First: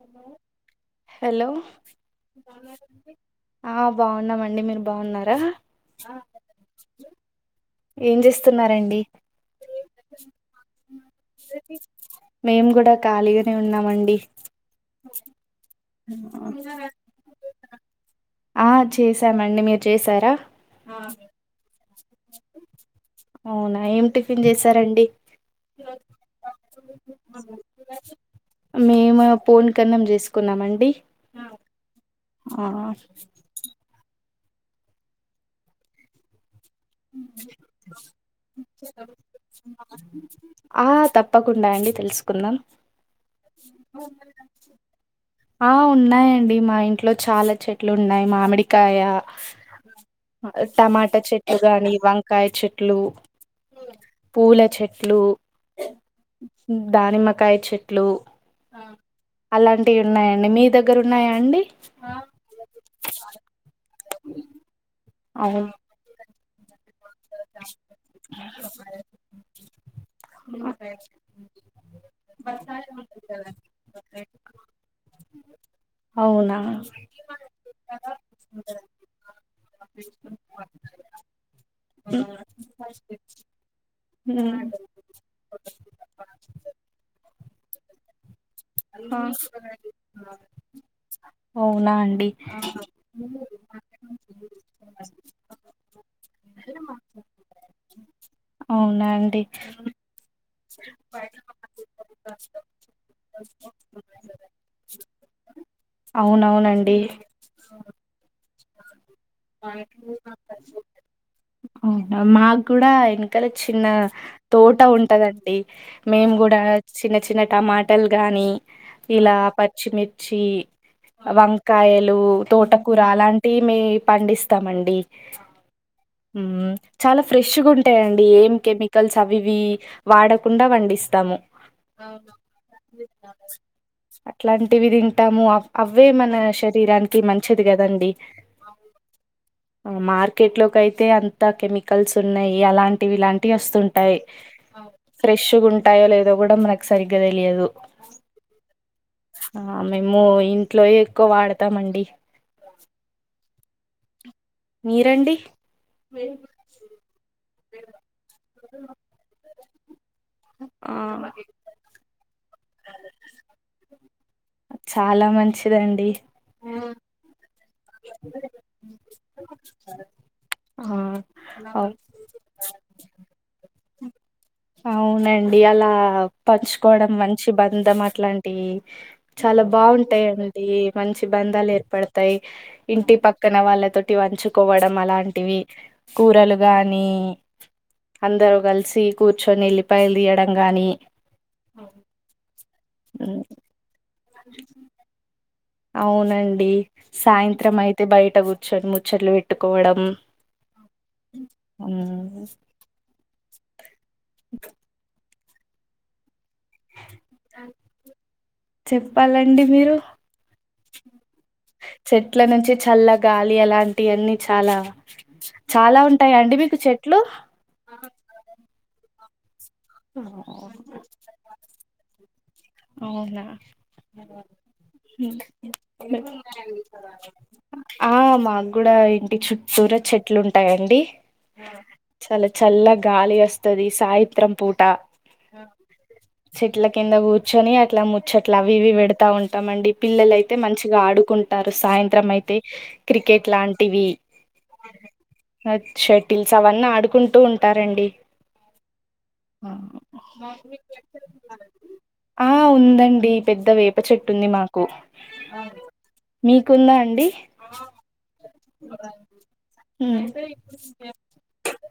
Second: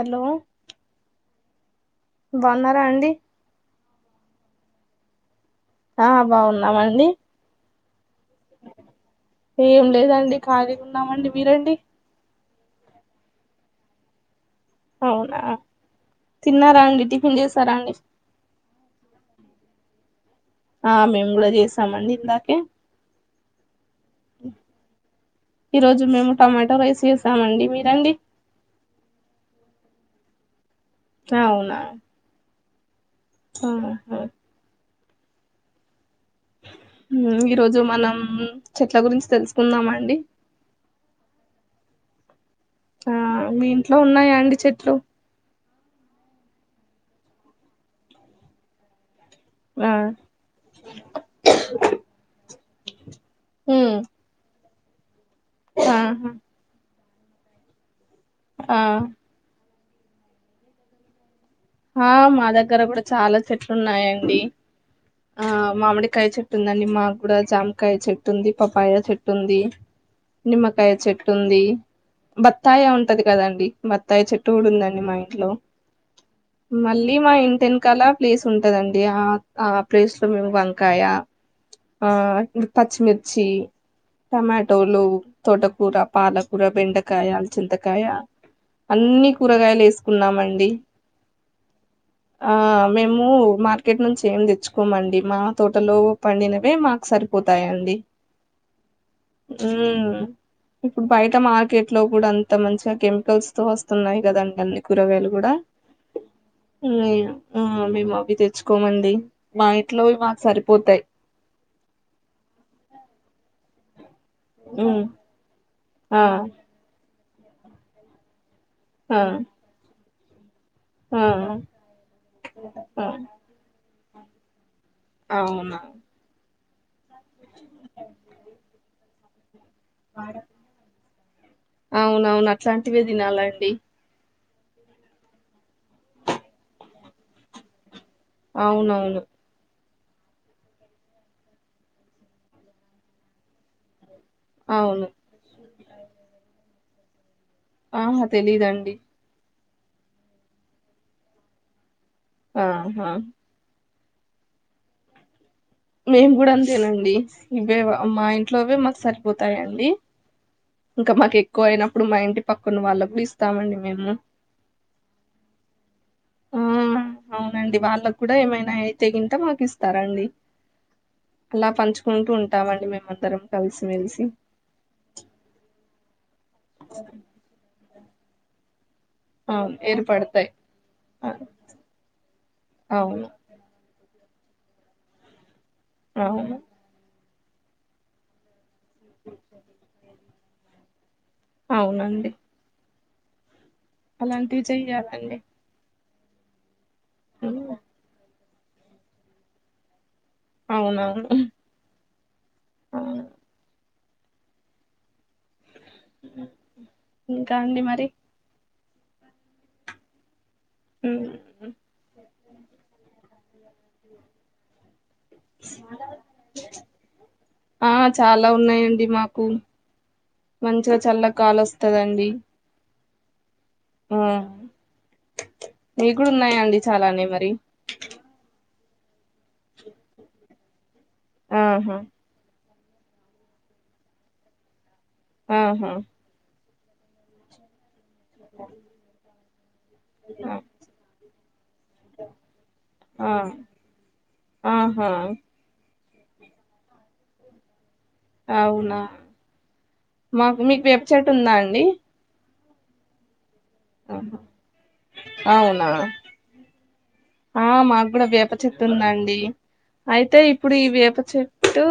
Hello hello బాగున్నారా అండి బావున్నారండి ఆ బావున్నామండి మీరు బాన్నారా ఆ బావున్నామండి ఏం చేస్ ఏం లేదండి ఖాళీగున్నామండి మీరండి మేము గూడా ఖాళీగానే ఉన్నామండి అవునా తిన్నారా అండి టిఫిన్ చేసారా అండి ఆ చేశామండి మీరు చేసారా ఆ మేము కూడా చేసామండి ఇందాకే అవునా ఏం టిఫిన్ చేసారండి ఈ రోజు మేము టొమాటో రైస్ చేసామండి మీరండి మేమ పోన్ కన్నం జేసుకున్నామండి అవునా ఆ ఆహా ఈ రోజు మనం చెట్ల గురించి తెలుసుకుందామ అండి ఆ తప్పకుండా అండి తెలుసుకుందాం ఆ మీ ఇంట్లో ఉన్నాయా అండి చెట్లు ఆ ఉన్నాయండి మా ఇంట్లో చాలా చెట్లు ఉన్నాయి మామిడికాయ ఆ టమాటా చెట్లు గాని వంకాయ చెట్లు మ్ ఉమ్ పూల చెట్లు ఆహా దానిమ్మకాయ చెట్లు ఆ అలాంటి ఉన్నాయండి మీ దగ్గర ఉన్నాయా అండి ఆ మా దగ్గర కూడా చాలా చెట్లు ఉన్నాయండి ఆ అవును మామిడికాయ చె చెట్టుందండి మాకు కూడా జామకాయ చెట్టు ఉంది పపాయ చెట్టు ఉంది నిమ్మకాయ చెట్టు ఉంది బత్తాయ ఉంటది కదండి బత్తాయ చెట్టు కూడా ఉందండి మా ఇంట్లో అవునా మళ్ళీ మా ఇంటి వెనకాల ప్లేస్ ఉంటదండి ఆ ఆ ప్లేస్ లో మేము వంకాయ ఆ ఇ పచ్చిమిర్చి ఉమ్. టమాటోలు తొటకూర పాలకూర బెండకాయ చింతకాయ ఆ అన్ని కూరగాయలు వేసుకున్నామండి అవునా అండి ఆ మేము మార్కెట్ నుంచి ఏమి తెచ్చుకోమండి మా తోటలో పండినవే మాకు సరి పోతాయండి అవు ఉమ్ ఇప్పుడు బయట మార్కెట్ లో కూడా అంత మంచిగా కెమికల్స్ తో వస్తున్నాయి కదండి అన్ని కూరగాయలు కూడా అవును అవును అండి ఉమ్ మేము అవి తెచ్చుకోమండి మా ఇంట్లోవి మాకు సరిపోతాయి అవునా మాకు కూడా వెనకాల చిన్న తోట ఉమ్ ఉంటదండి ఆ మేము కూడా చిన్న చిన్న టమాటాలు గాని ఆ ఇలా పచ్చిమిర్చి ఆ వంకాయలు తోటకూర ఆ అలాంటి టీవీ పండిస్తామండి అవునా చాలా ఫ్రెష్ గా ఉంటాయండి ఏం కెమికల్స్ అవివి వాడకుండా వండిస్తాము అవునవును అట్లాంటివే తినాలండి అట్లాంటివి తింటాము అవే మన శరీరానికి మంచిది కదండి అవునవును మార్కెట్ లోకి అయితే అంతా కెమికల్స్ ఉన్నావి అలాంటివి ఇలాంటివి వస్తుం టాయి అవును ఫ్రెష్ గా ఉంటాయో లేదో కూడా మనకు సరిగ్గా తెలియదు ఆహా తెలీదండి ఆ మేము ఇంట్లోవే ఎక్కువ వాడతామండి ఆహా మీరండి మేము కూడా అంతేనండి ఇవే మా ఇంట్లోవే మాకు సరిపోతాయండి ఆ! ఇంకా మాకు ఎక్కువ అయినప్పుడు మా ఇంటి పక్కన వాళ్ళ కూడా ఇస్తామండి మేము చాలా మంచిదండి ఆ అవునండి వాళ్ళకు కూడా ఏమైనా అయితేగింటే మాకు ఇస్తారండి ఆ అలా అవ్ పంచుకుంటూ ఉంటామండి మేమందరం కలిసిమెలిసి అవునండి అలా పంచుకోవడం మంచి బంధం అట్లాంటి చాలా అవును ఏర్పడతాయి బాగుంటాయిండి మంచి ఆ, బంధాలు ఏర్పడతాయి ఇంటి పక్క అవును పక్కన వాళ్ళతోటి వంచుకోవడం అలాంటివి అవును కూరలుగా ని అందరూ కలిసి కూర్చొని ఉల్లిపాయలు తీయడం కానీ అవునండి ఉ అలాంటివి చెయ్యాలండి అవునండి ఉమ్, సాయంత్రం అయితే బయట కూర్చొని ముచ్చట్లు పెట్టుకోవడం అవునవును ఊ ఆ ఇంక ఇంకా అండి మరి చెప్పాలండి మీరు ఉ చెట్ల నుంచి చల్ల గాలి అలాంటివన్నీ చాలా చాలా ఉంటాయి అండి మీకు చెట్లు ఆ చాలా ఉన్నాయండి మాకు ఓ, మంచిగా చల్ల గాలి వస్తుందండి అవునా ఆ మీ కూడా ఉన్నాయండి చాలానే మరి ఆ మాకు కూడా ఇంటి చుట్టూర చెట్లు ఉంటాయండి ఆహా చాలా చల్ల గాలి వస్తది సాయత్రం పూట ఆహా చెట్ల కింద కూర్చొని అట్లా ముచ్చట్లవి ఇవి పెడతా ఉంటామండి పిల్లలయితే ఆ మంచిగా ఆడుకుంటారు సాయంత్రం అయితే ఆ, క్రికెట్ లాంటివి ఆహా అచ్ షటిల్స్ అవన్నీ ఆడుకుంటూ ఉంటారండి అవునా మాకు మీకు వేప చెట్టు ఉందా అండి ఆ ఉందండి పెద్ద వేపు ప్ప చెట్టు ఆహా. ఉంది మాకు అవునా మీకుందా అండి ఆ మాకు కూడా వేప చెటుందండి ఉమ్. అయితే ఇప్పుడు ఈ వేప చెట్ టు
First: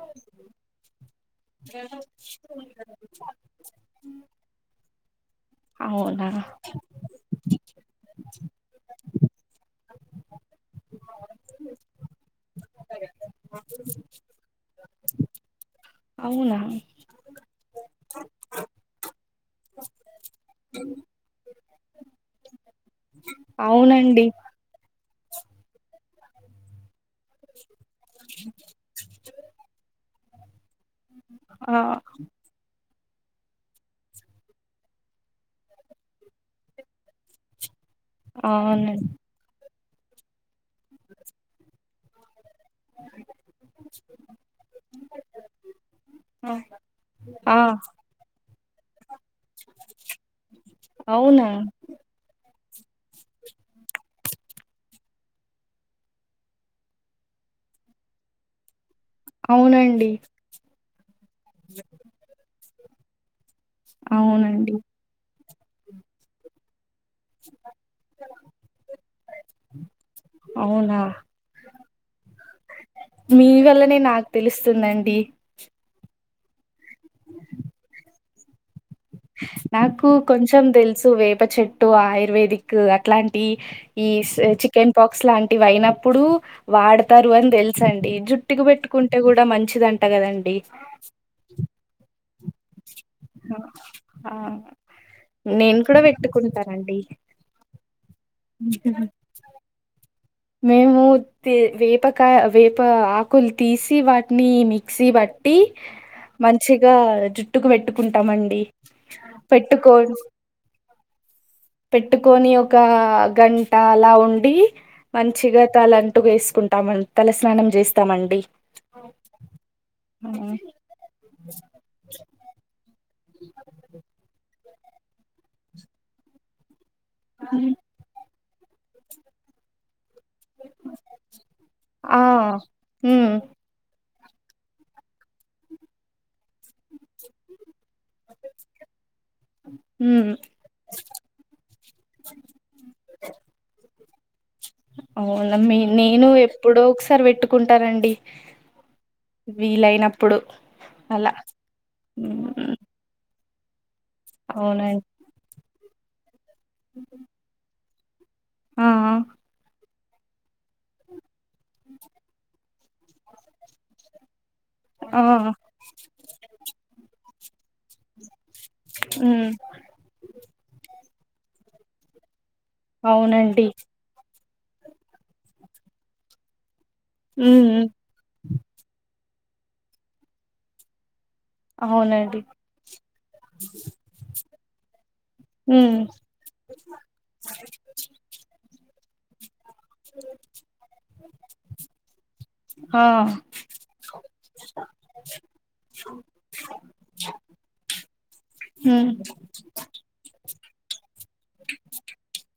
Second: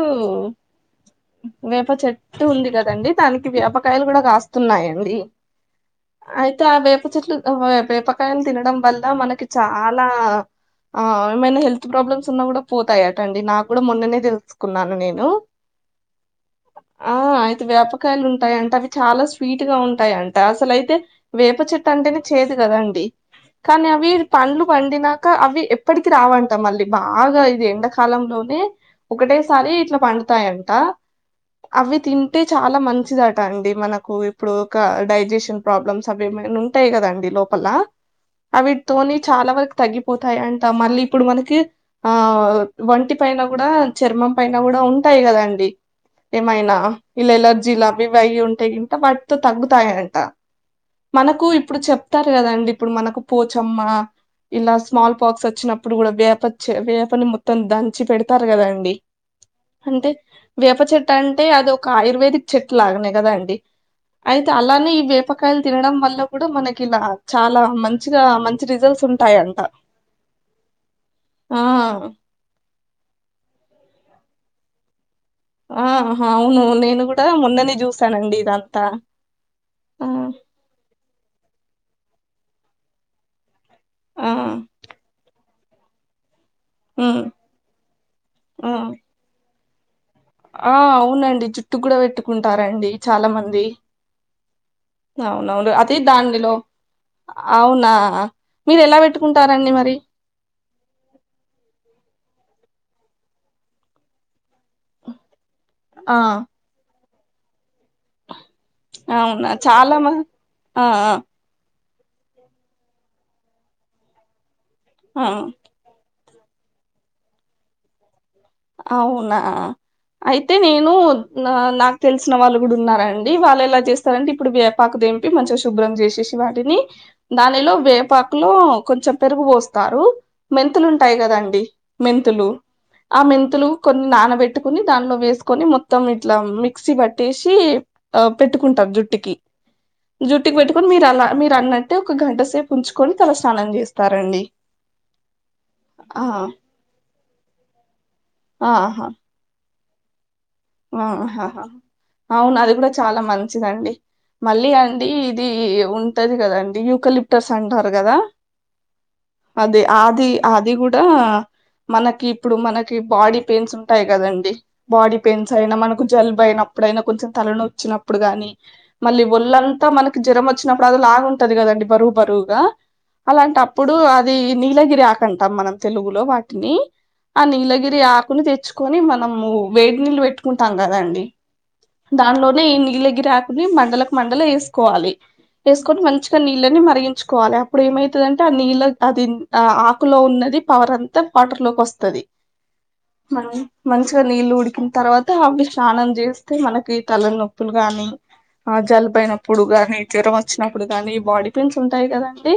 వేప చెట్టు ఉంది కదండి దానికి వేపకాయలు కూడా కాస్ తున్నాయండి అవునా అయితే అ వేప్ ప చెట్లు ఆ వేపకాయలు తినడం వల్ల మనకి చాలా ఆ ఏమైనా హెల్త్ ప్రాబ్లమ్స్ ఉన్నా కూడా పోతాయాట అండి నాకు కూడా మొన్ననే తెలుసుకున్నాను నేను అవునా ఆ అయితే వేపకాయలు ఉంటాయంట అవి చాలా స్వీట్ గా ఉంటాయింట అసలయితే వేప చెట్టు అంటేనే చేదు కదండి కానీ అవి అవునండి పండ్లు వండినాక అవి ఎప్పటికి రావంట మళ్ళీ బాగా ఇది ఎండ కాలంలోనే ఒకటేసారి ఇట్లా పండుతాయంట ఆ అవి తిన్ అంటే చాలా మంచిదట అండి మనకు ఇప్పుడు ఒక డైజెషన్ ప్రాబ్లమ్స్ అవి ఏమైన ఉం ఉంటాయి కదాండి లోపల అవునండి అవిటితోని చాలా వరకు తగ్గిపోతాయి అంట మళ్ళీ ఇప్పుడు మనకి ఆ వంటి పైన కూడా చర్మం పైన కూడా ఉంటాయి కదండి ఏమైనా ఇలా ఆ ఎలర్జీలవి ఇవి అయి ఉంటే గింట వాటితో తగ్గుతాయంట మనకు అవునా ఇప్పుడు చెప్తారు కదండి ఇప్పుడు మనకు పోచమ్మ ఇలా స్మాల్ పాక్స్ వచ్చినప్పుడు కూడా వేప వేపని మొత్తం దంచి పెడతారు కదాండి అవునండి వేప చెట్టు అంటే అది ఒక ఆయుర్వేదిక్ చెట్టు లాగానే కదా అండి అయితే అవునండి అలానే ఈ వేప కాయలు తినడం వల్ల కూడా మనకి ఇలా చాలా మంచిగా మంచి రిజల్ట్స్ ఉంటాయంట అవునా ఆ మీ వల్లనే నాకు తెలుస్తుందండి ఆ హా అవును నేను గుడా మొన్ననే జుసానండి ఇదంతా ఆ నాకు కొంచ్ తెల్సు వేప చెట్టు ఆయుర్వేదిక్ అట్లాంటి ఈ ఆ కెన్ పాక్స్ లాంటివి అయినప్పుడూ ఉమ్ వాడ్తారు అన్ దిల్సండి జుట్టుకు ఆ బెట్టుకుంట టే గుడా మంచిదంట గాదన్ ఆ అవునండి జుట్టుక్ గూడా వేట్టుకుంటారండి చాలా మంది ఆ అవునవును నేను అది కూడా దాందిలో పెట్టుకుంటానండి అవునా మీరు ఎలా వేట్ కుంటారండి మరి మేము వేపకాయ వేప ఆకులు తీసి వాట్ని మిక్సీ బట్టి ఆ మంచిగా ట్టుకు వేట్టుకుంటామండి అవునా పెట్టుకో చాలా మ ఆ ఆ పెట్టుకొని ఒకా గంట అలా ఉండి ఆ! మంచిగా తలంటు ఎస్కుంటా తమ తల స్నానం జేస్తామండి అవునా అయితే నేను నాకు తెల్సిన వాళ్ళు గూడా ఉన్నార డి వాళ్ళు ఎలా చేస్తారంటే ఇప్పుడు వేపాకు దేంపి మంచిగా శుభ్రం జేషెసి వాటిని దానిలో వేపాకు లో కొంచం పెరుగు కోస్తారు మెంతులు ఉంటాయి గదండి ఆ మెంతులు ఆ హ్మ్ మెంతులు కొన్ని నానబెట్టుకుని దాన్లో వేస్కొని మొత్తం ఇట్లా మిక్సీ బట్టేషి ఆ పెట్టుకుంటాం జుట్టుకి హ్మ్ జుట్టుకి వేట్టు ఇప్పుడు మీరు అలా మీరు అన్నట్టే ఒక గంట సేపు ఉంచుకొని తల స్నానం జేస్తారండి. అవున మె నేను ఎప్పుడో ఒక్సారి వేట్టుకుంటానండి ఆహా వీలైనప్పుడు అలా ఆహాహా అవును అది హ్మ్ గూడా చాలా మంచిదండి మళ్ళీ అవునండి. అండి ఇది ఉంటది గదాండి యూకలిప్టర్స్ అంటారు గదా ఆ అదే ఆది అది గూడా మనకి ఇప్పుడు మనకి బాడీ పెయిన్స్ ఉంటాయి గదండి ఆ పెన్స్ ఆ! అయినా మనకు జలుబు అయినప్పుడైన కొంచం తలనచినప్పుడు గాని మళ్లీ హ్మ్ ఒళ్లం తో మనకి జరం అచ్చినప్పుడు అదోలాగుంటది గదండి బరువు బరువుగా అలాంటి అవునండి. అప్పుడు అది నీలగిరి ఆకు అంటాం మనం తెలుగులో వాటినీ ఆ హ్మ్ హ్మ్. నీలగిరి ఆకుని తెచ్చు కని మనము వేడ్ నీళ్లు వేట్టుకుంటాం గదండి అవునండి. దాన్లోనే ఈనీళ్ళగిరి ఆకుని మండలకు మండలు ఎస్కోవాలి హ్మ్ ఎస్కొని మంచిగా నీళ్ళని మరిగించుకోవాలే అప్పుడు ఏమైతుందంటే ఆ నీళ్ళ అది ఆకు లో ఉన్నది పవర్ అంతా వాటర్లోకి ఒస్తుంది ఆ మంచు మంచిగా నీళ్ళు ఉడికిన్ తర్వాత హాపీ స్నానం జేసి తే మనకి తల నొప్పులు గానీ ఆ హ్మ్ జలుబైనప్పుడు గానీ జ్వరం ఒచ్చినప్పుడు గాని బాడీ పెయిన్స్ ఉంటాయి గదండి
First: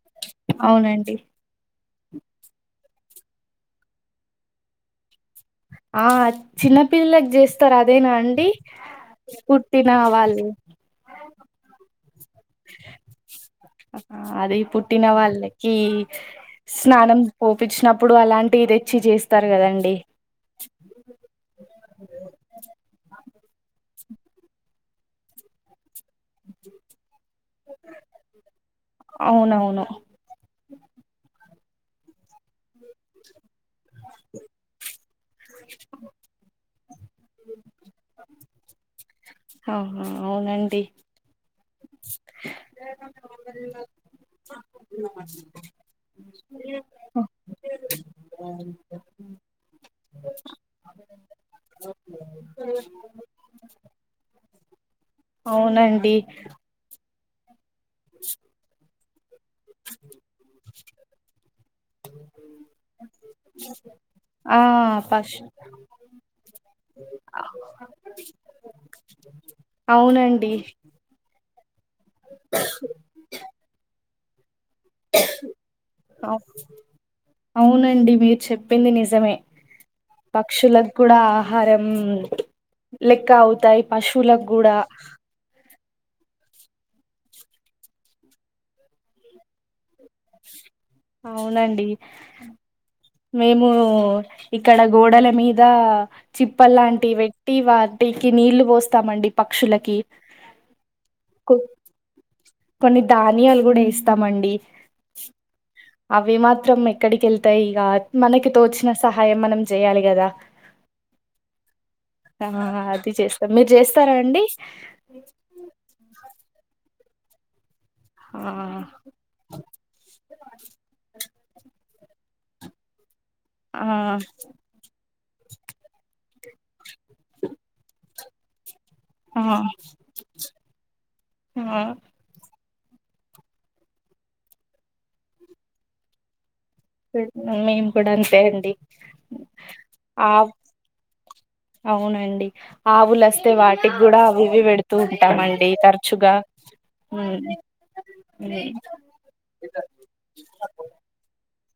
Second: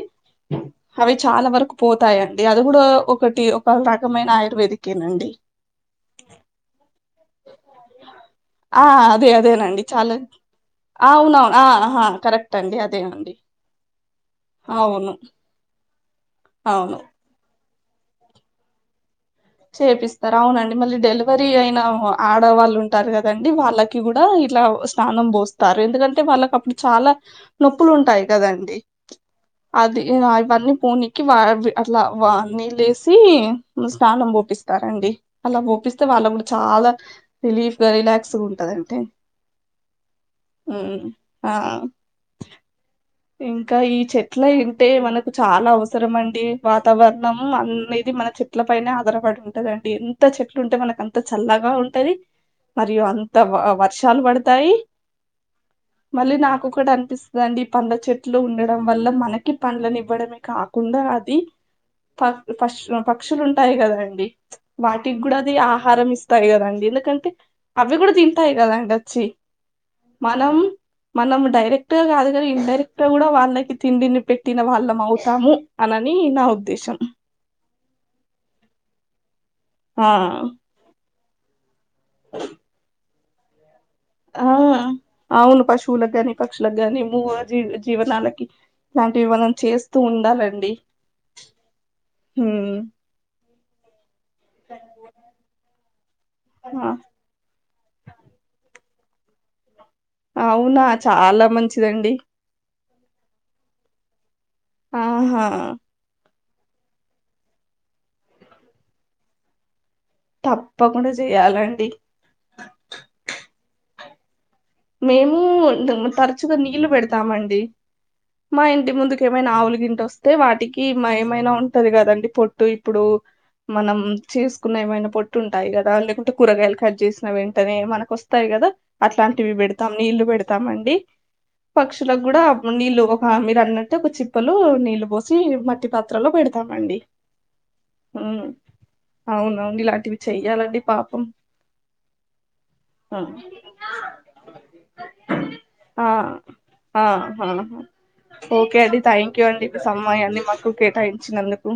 అవునం అవి చాలా వరకు పోతాయండి అది గూడా ఒకటి ఒక రకమైన ఆయుర్వేదిక్కెనండి. ఆ చిన్నపిల్లకు జేస్తారు అదేనా అండి ఆ ఆ అదే అదేనండి పుట్టిన చాలా వాళ్ళు ఆ అవును ఆ హ ఆ కరెక్ట్ అండి అదే అండి అది పుట్టిన వాళ్ళ కి అవును స్నానం పోపించినప్పుడు అలాంటి తెచ్చి చేస్ చేపిస్ అవునండి మళ్ళీ డెలివరీ అయిన ఆడవాళ్ళు ఉంటారు కదండి వాళ్ళకి కూడా ఇట్లా స్నానం పోస్ తారు ఎందుకంటే వాళ్ళకి అప్పుడు చాలా నొప్పులు ఉంటాయి కదండి అవునవును అది ఇలా ఇవన్నీ పోనికి వా అట్లా వా నీ లేసి తానం పోపిస్తారండి అలా పోపిస్తే వాళ్ళ కూడా చాలా రిలీఫ్ గా రిలాక్స్ గా ఉంటదంటే ఆ అవునండి ఆ ఇంకా ఈ చెట్ల ఏంటే మనకు చాలా అవసరం అండి వాతావరణం అనేది మన చె చెట్ల పైనే ఆధారపడి ఉంటదండి ఎంత చెట్లు ఉంటే మనకు అంత చల్లగా ఉంటది ఉ తా ఆ వర్షాలు పడతాయి అవునండి మళ్ళీ నాకొకటి అనిపిస్తాదండి పండ్ల చెట్లు ఉండడం వల్ల మనకి పండ్లని ఇవ్వడమే కాకుండా అది ప పశ్ లో పక్షులు ఉంటాయి కదండి ఆ వాటికి కూడా పష్ అది ఆహారం ఇస్తాయి కదండి ఎందుకంటే అవి కూడా తింటాయి కదండి వచ్చి అవునండి మనం మనం డైరెక్ట్ గా కాదు ఇన్ డైరెక్ట్ గా కూడా వాళ్ళకి తిండిని పెట్టిన వాళ్ళం అవుతాము అనని అవు నా ఉద్దేశం అవునండి మీరు చెప్పింది నిజమే ఆ పక్షులకు కూడా ఆహారం లెక్క అవుతాయి పశువులకు కూడా ఆవును పశువులగాని పక్షులకు గాని మూగ జీవ జీవనాలకి ఇలాంటివి మనం చేస్తూ ఉండాలండి అవునండి హ్మ్ మేము ఇక్కడ గోడల మీద ఆ! చిప్పల్ లాంటివి పె టి వాటికి నీళ్లు పోస్తామండి పక్షులకి అవునా చాలా కు మంచిదండి కొన్ని ధాన్యాలు కూడా ఏస్తామండి ఆహా అవి మాత్రం ఎక్కడికి వెళ్తాయి ఇక మనకి తోచిన సహాయం మనం చేయాలి కదా తప్పకుండా చేయాలండి ఆ అది చేస్తాం మీరు చేస్తారా అండి మేము తరచుగా నీళ్లు పెడతామండి ఆ మా ఇంటి ముందుకి ఏమైనా ఆవులు గింట వస్తే వాటికి ఏమైనా ఉంటది కదండి పొట్టు ఇప్పుడు ఆ మనం చేసుకున్న ఏమైనా పొట్టు ఉంటాయి కదా లేకుంటే కూరగాయలు కట్ చేసిన వెంటనే మనకు వస్ తాయి కదా ఆ అట్లాంటివి పెడతాం నీళ్లు పెడతాంండి ఆ పక్షులకు కూడా నీళ్ళు ఒక మీరు అన్నట్టు ఒక చిప్పలు నీళ్ళు పోసి మట్టి పాత్రలో పెడతామండి మేము కూడా అంతే హ్మ్ అండి అవునవును ఇలాంటివి ఆ చెయ్యాలండి పాపం అవునండి ఆ ఆవులు వస్తే వా టికి కూడా అవి ఇవి పెడుతూ ఉంటామండి తరుచుగా అవును అవును ఓకే అండి థ్యాంక్ యూ అండి సం మయం మాకు కేటాయించినందుకు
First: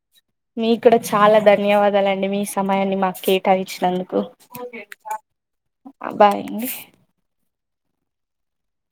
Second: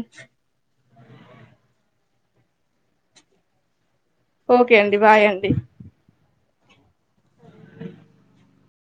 మీకూడా చాలా ధన్యవాదాలండి మీ సమయాన్ని మాకు కేటాయించినందుకు ఓకే అండి బాయ్ అండి బాయ్ అండి ఉ